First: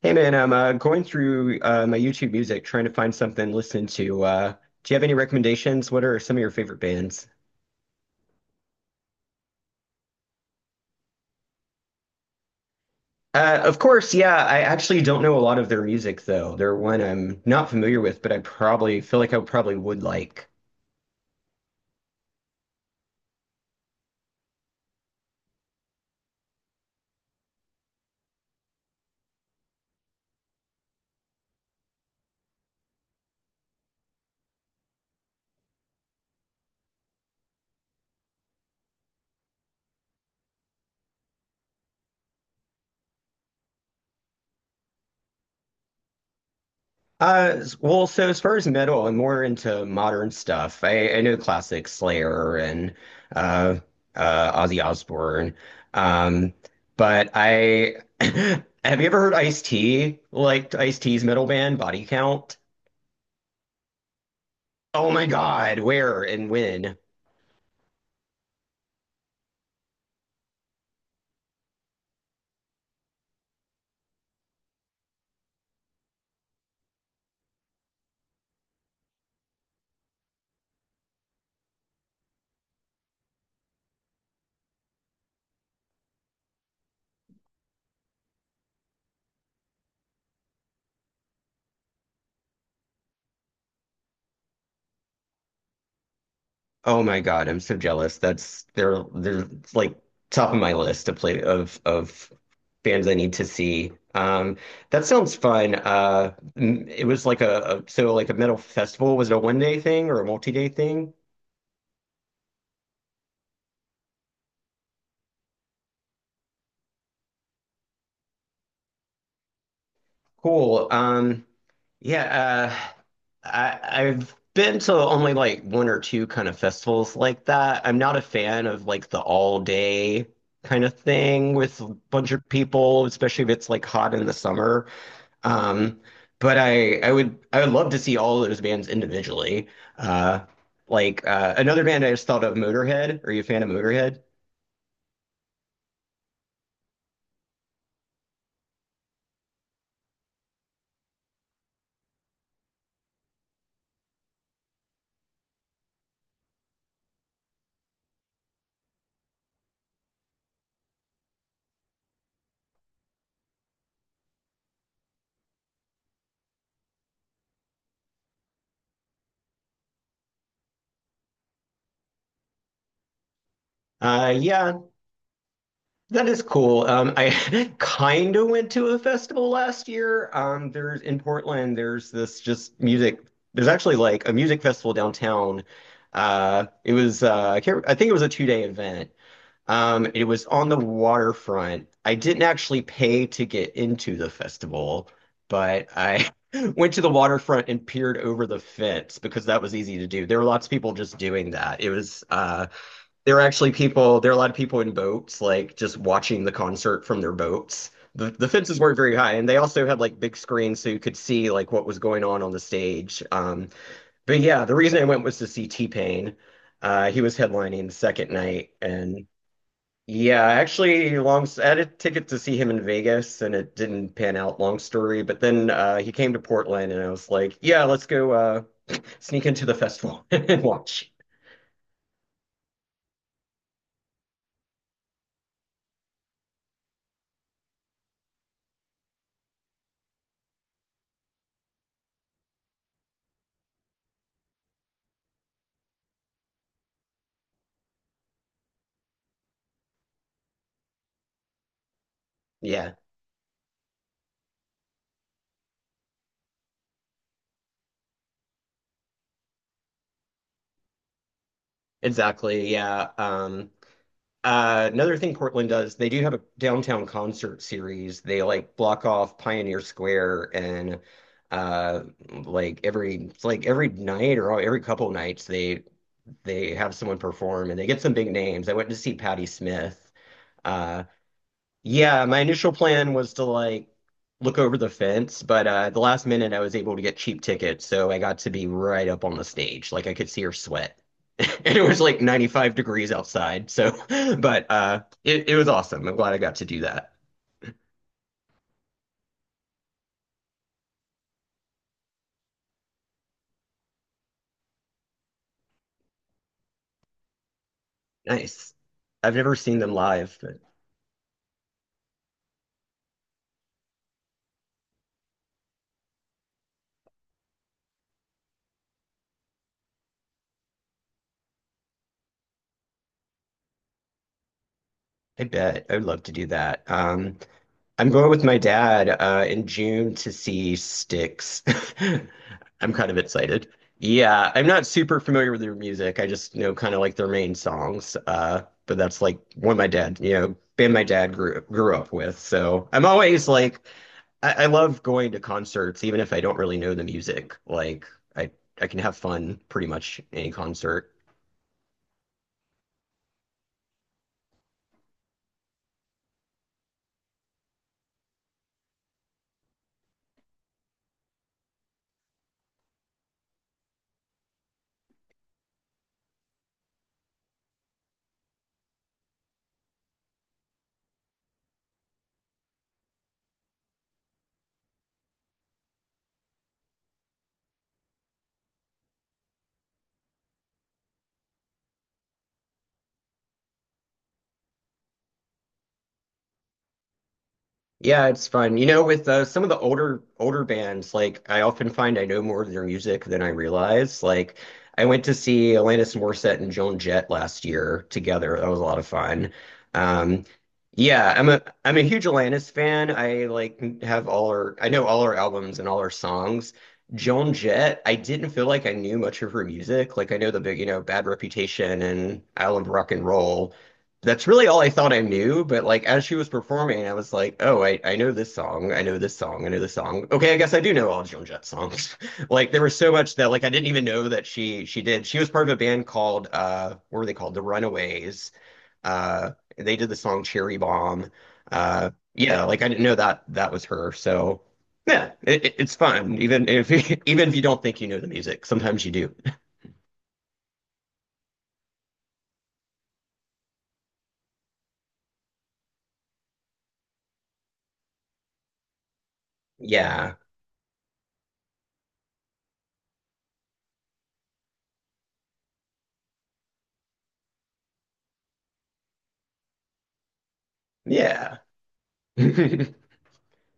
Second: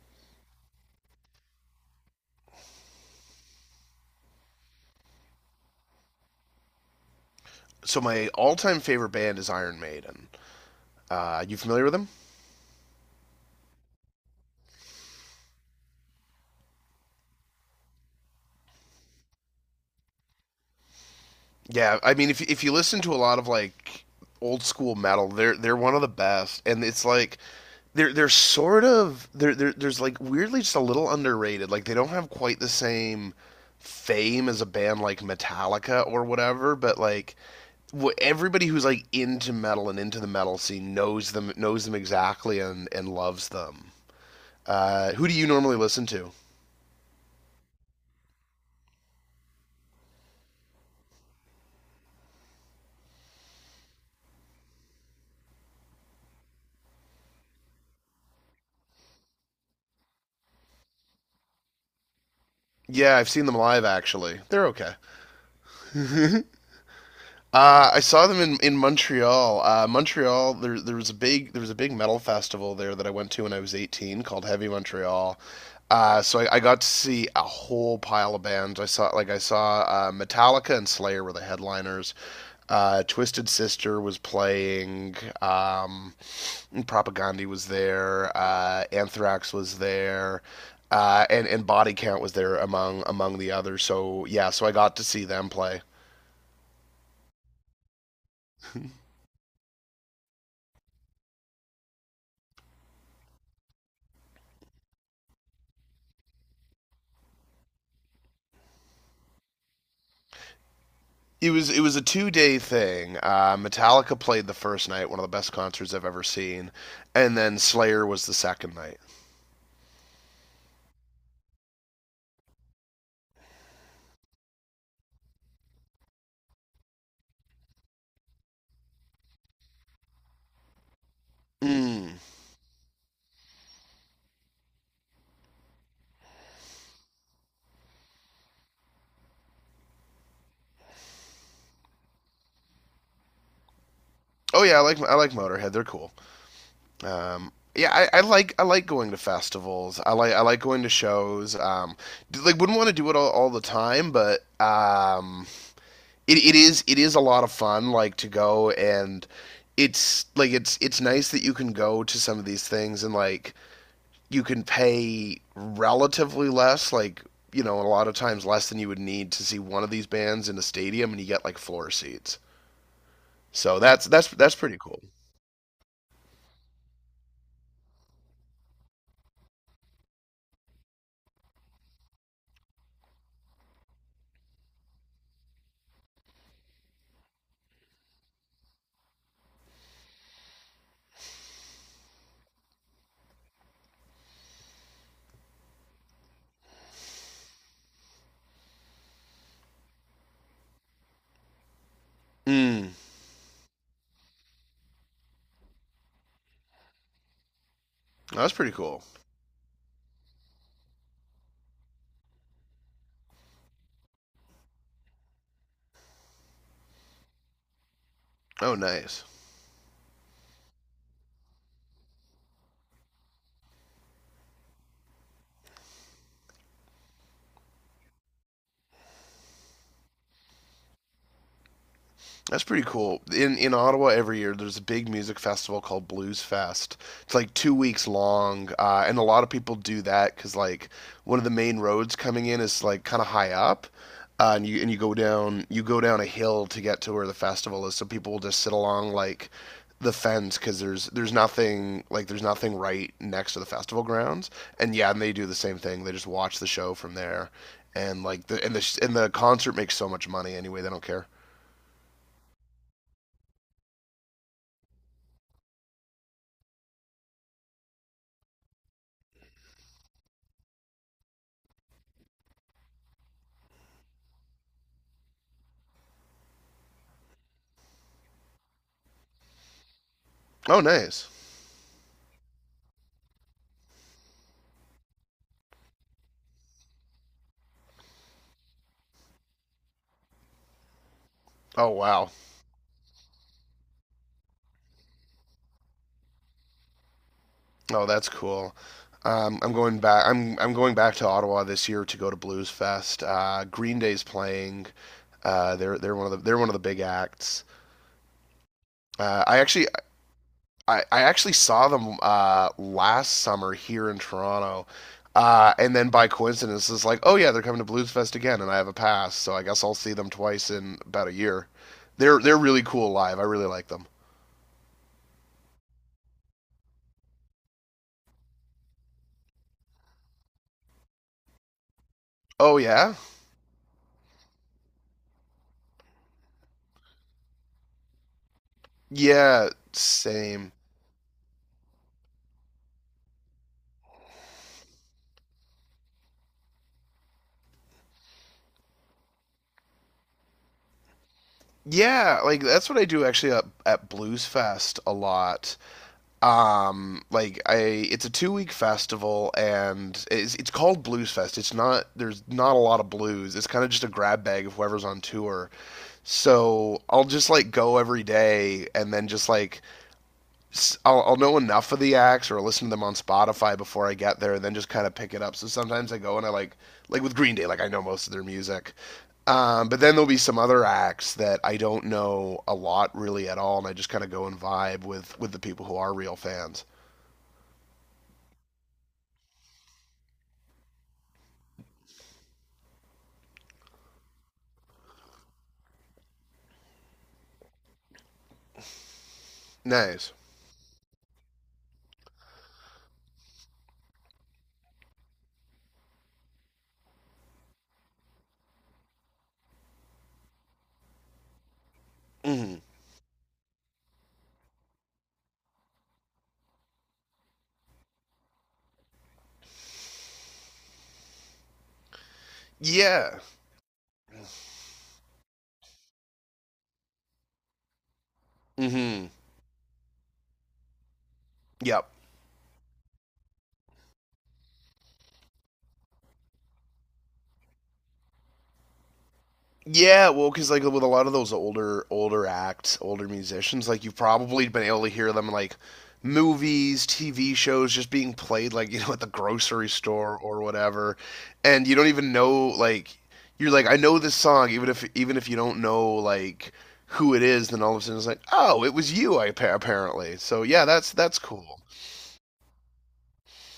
Hey man, I'm going through my YouTube music trying to find something to listen to. Do you have any recommendations? What are some of your favorite bands? So my all-time favorite band is Iron Maiden. You familiar with them? Of course, yeah, I actually don't know a lot of their music though. They're one I'm not familiar with, but I probably would like. Yeah, I mean, if you listen to a lot of like old school metal, they're one of the best, and it's like they're sort of they're there's like weirdly just a little underrated. Like they don't have quite the same fame as a band like Metallica or whatever, but like everybody who's like into metal and into the metal scene knows them exactly, and loves them. Who do you normally listen to? So as far as metal, I'm more into modern stuff. I know classic Slayer and uh, Ozzy Osbourne. Um, but I have you ever heard Ice-T? Like Ice-T's metal band, Body Count? Yeah, I've seen them live actually. They're okay. Oh my God, where and when? I saw them in Montreal. Montreal, there was a big metal festival there that I went to when I was 18, called Heavy Montreal. So I got to see a whole pile of bands. I saw Metallica and Slayer were the headliners. Twisted Sister was playing. Um, Propaganda was there. Anthrax was there. And Body Count was there among the others. So yeah, so I got to see them play. Oh my God, I'm so jealous. That's they're it's like top of my list to play of bands I need to see. That sounds fun. M- it was like a so like a metal festival. Was it a 1 day thing or a multi day thing? It was a two-day thing. Metallica played the first night, one of the best concerts I've ever seen, and then Slayer was the second night. Cool. Yeah. Uh, I I've been to only like one or two kind of festivals like that. I'm not a fan of like the all day kind of thing with a Mm. bunch of people, especially if it's like hot in the summer. Um, but I would love to see all of those bands individually. Uh, another band I just thought of, Motorhead. Are you a fan of Motorhead? Oh yeah, I like Motorhead. They're cool. Yeah, I like going to festivals. I like going to shows. Like wouldn't want to do it all the time, but it is a lot of fun. Like to go, and it's like it's nice that you can go to some of these things and like you can pay relatively less, like you know, a lot of times less than you would need to see one of these bands in a stadium, and you get like floor seats. So that's that's Uh, that's pretty yeah, cool. that is cool. I kind of went to a festival last year. There's in Portland. There's this just music. There's actually like a music festival downtown. It was I can't, I think it was a 2 day event. It was on the waterfront. I didn't actually pay to get into the festival, but I went to the waterfront and peered over the fence because that was easy to do. There were lots of people just doing that. It was Mm, there were actually people, there were a lot of people in boats, like just watching the concert from their boats. The that's pretty fences weren't cool. very high, and they also had like big screens so you could see like what was going on the stage. But yeah, the reason I went was to see T-Pain. He was headlining the second night, Oh, nice. and yeah, I actually, long I had a ticket to see him in Vegas, and it didn't pan out. Long story, but then he came to Portland, and I was like, "Yeah, let's go sneak into the festival and watch." That's pretty cool. In Ottawa every year there's a big music festival called Blues Fest. It's like two weeks long, and a lot of people do that because like one of the main roads coming in is like kind of high up, and you go down a hill to get to where the festival is. So people will just sit along like the fence because there's nothing, like there's nothing Yeah, right next to the festival grounds. And yeah, and they do the same thing. They just watch the show from there, and like the concert makes so much money anyway. They don't care. exactly. Yeah. Another thing Portland does, they do have a downtown concert series. They like block off Pioneer Square and uh like every it's like every night or every couple nights they have someone perform and they get some big names. I went to see Patti Smith. Oh, Uh nice. Yeah, my initial plan was to like look over the fence, but at the last minute I was able to get cheap tickets, so I got to be right up on the stage. Like I could see her sweat. And it Oh was like wow. 95 degrees outside. So, but it was awesome. I'm glad I got to do that. Oh, that's cool. I'm going back. I'm going back to Ottawa this year to go to Blues Fest. Green Day's playing. They're one of the big acts. Nice. I've Uh, never I seen actually them live, but I actually saw them last summer here in Toronto, and then by coincidence it's like, oh yeah, they're coming to Blues Fest again, and I have a pass, so I guess I'll see them twice in about a year. They're really cool live. I really like them. I bet I would love to do that. I'm going with my dad in June to see Styx. Oh I'm kind yeah, of excited. Yeah, I'm not super familiar with their music. I just know kind of like their main songs. But that's like yeah, one my dad, you know, same. band my dad grew up with. So I'm always like, I love going to concerts, even if I don't really know the music. Like I I can have fun pretty much any concert. Yeah, like that's what I do actually at Blues Fest a lot. Um, like I, it's a two-week festival, and it's called Blues Fest. It's not There's not a lot of blues. It's kind of just a grab bag of whoever's on tour. So I'll just like go every day, and then just like I'll know enough of the acts or listen to them on Spotify before I get there, and then just kind of pick it up. So sometimes I go, and I like with Green Day, like I know most of their music, but then there'll be some other acts that I don't know a lot really at all, and I just kind of go and vibe with the people who are real fans. Yeah, it's fun. You know, with some of the older bands, like I often find I know more of their music than I realize. Like I went to see Alanis Morissette and Joan Jett last year together. That was a lot of fun. Nice. Um, yeah, I'm a huge Alanis fan. I have all her I know all her albums and all her songs. Joan Jett, I didn't feel like I knew much of her music. Like I know the big, you know, Bad Reputation and Mm-hmm. Island Rock and Roll, that's really all I thought I knew, but like as she was performing, I was like, oh, I know this song, I know this song, I know this song. Okay, I guess I do know all Joan Jett songs. like there was so much Yeah. that like I didn't even know that she did. She was part of a band called what were they called? The Runaways. Mm-hmm. Uh they did the song Cherry Bomb. Yep. Yeah, like I didn't know that that was her. So yeah, it- it's fun. Even if even if you don't think you know the music, sometimes you do. Yeah, well, because like with a lot of those older acts, older musicians, like you've probably been able to hear them in, like, movies, TV shows, just being played like you know, at the grocery Yeah. store or whatever, and you don't even know, like, you're like, I know this song, even if you don't know like who it is, then all of a sudden it's like, oh it was you, I apparently. So yeah, that's Yeah. cool.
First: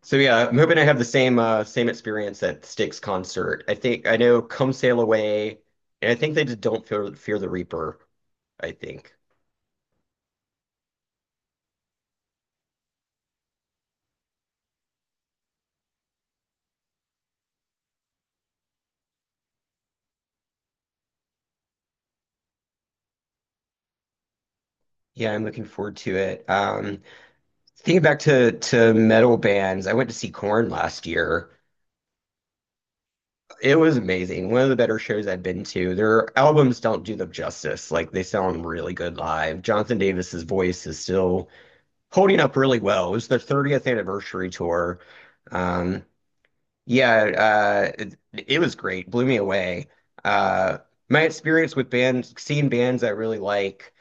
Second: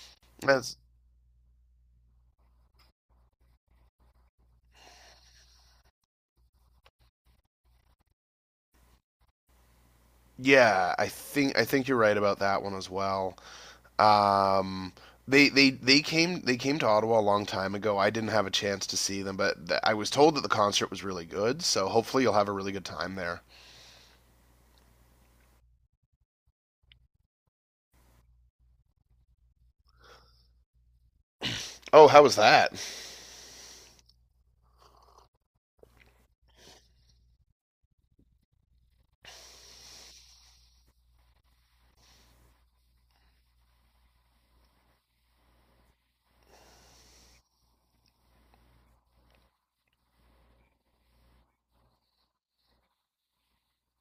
So yeah, I'm That's hoping I have the same same experience at Styx concert. I think I know Come Sail Away, and I think they did Don't Fear the Reaper, I think. Yeah, I think you're right about that one as well. Um, they came to Ottawa a long time ago. I didn't have a chance to see them, but I was told that the concert was really good. So hopefully you'll have a really good time there. Yeah, I'm looking forward to it. Thinking back to metal bands, I went to see Korn last year. Oh, how was that? It was amazing. One of the better shows I've been to. Their albums don't do them justice. Like they sound really good live. Jonathan Davis's voice is still holding up really well. It was their 30th anniversary tour. Um, Yeah, uh, it, it was great. Blew me away. Uh, my experience with bands, seeing bands I really like,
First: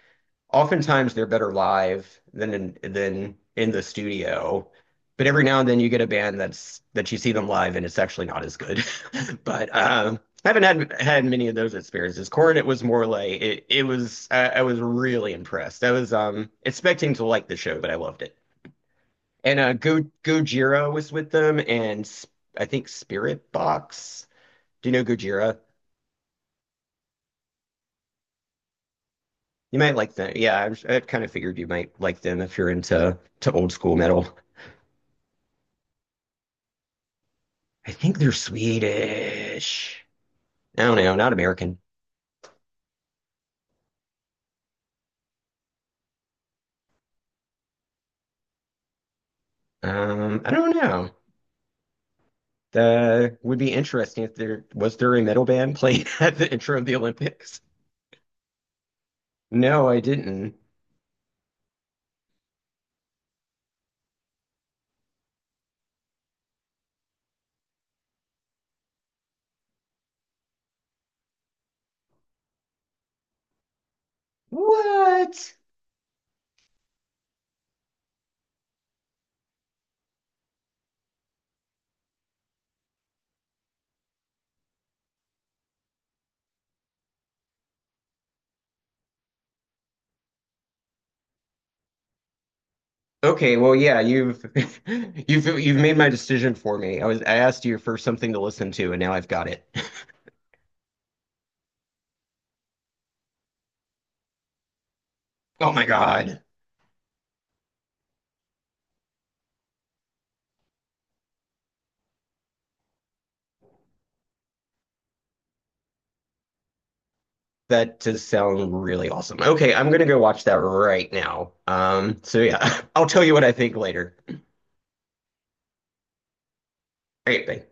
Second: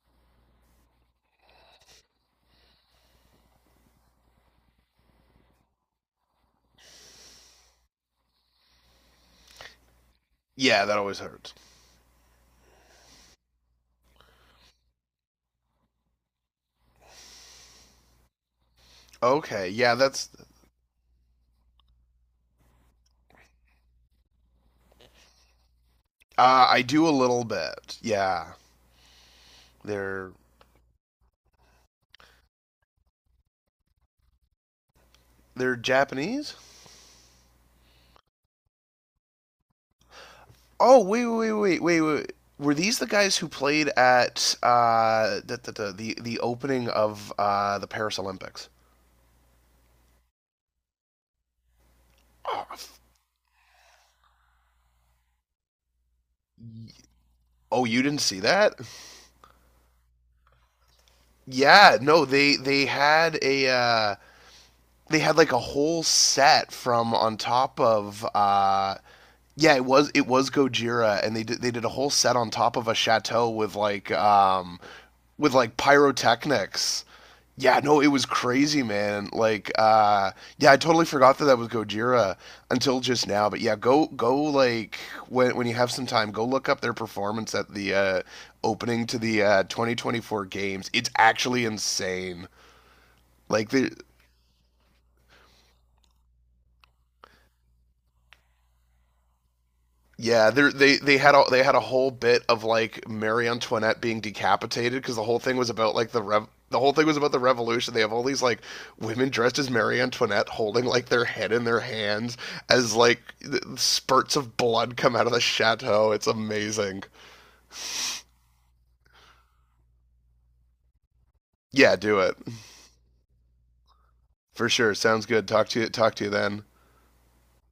oftentimes they're better live than than in the studio. But every now and then you get a band that you see them live and it's actually not as good. But I haven't Yeah, that had always had many of hurts. those experiences. Corn, it was more like it. I was really impressed. I was expecting to like the show, but I loved it. And Okay, yeah, Go that's Gojira was with them, and I think Spirit Box. Do you know Gojira? I do a little bit. Yeah, You might like they're them. Yeah, I kind of figured you might like them if you're into to old school metal. they're Japanese. I think they're Swedish. I don't Oh know, not American. Wait. Were these the guys who played at the opening of the Paris Olympics? I don't know. Oh, That would be interesting if there was there a metal band playing at the intro of the Olympics. oh, you didn't see that? No, I didn't. Yeah, no, they had like a whole set from on top of yeah, it was Gojira, and they did a whole set on top of a chateau What? with like pyrotechnics. Yeah, no, it was crazy, man. Yeah, I totally forgot that that was Gojira until just now. But yeah, go go like when you have some time, go look up their performance at the opening to the 2024 games. It's actually insane. Okay, Like well, they, yeah, you've you've made my decision for me. I asked you for something to listen to, and now I've got it. yeah, they had a whole bit of like Marie Antoinette being decapitated because the whole thing was Oh my about like the God, rev. The whole thing was about the revolution. They have all these like women dressed as Marie Antoinette holding like their head in their hands, as like spurts of blood come out of the chateau. It's amazing. that does sound really awesome. Okay, I'm gonna go watch that right now. Yeah, Um, do it so yeah, I'll tell you what I think later. for sure. Sounds good. Talk to you. Talk to you then. All right, bye.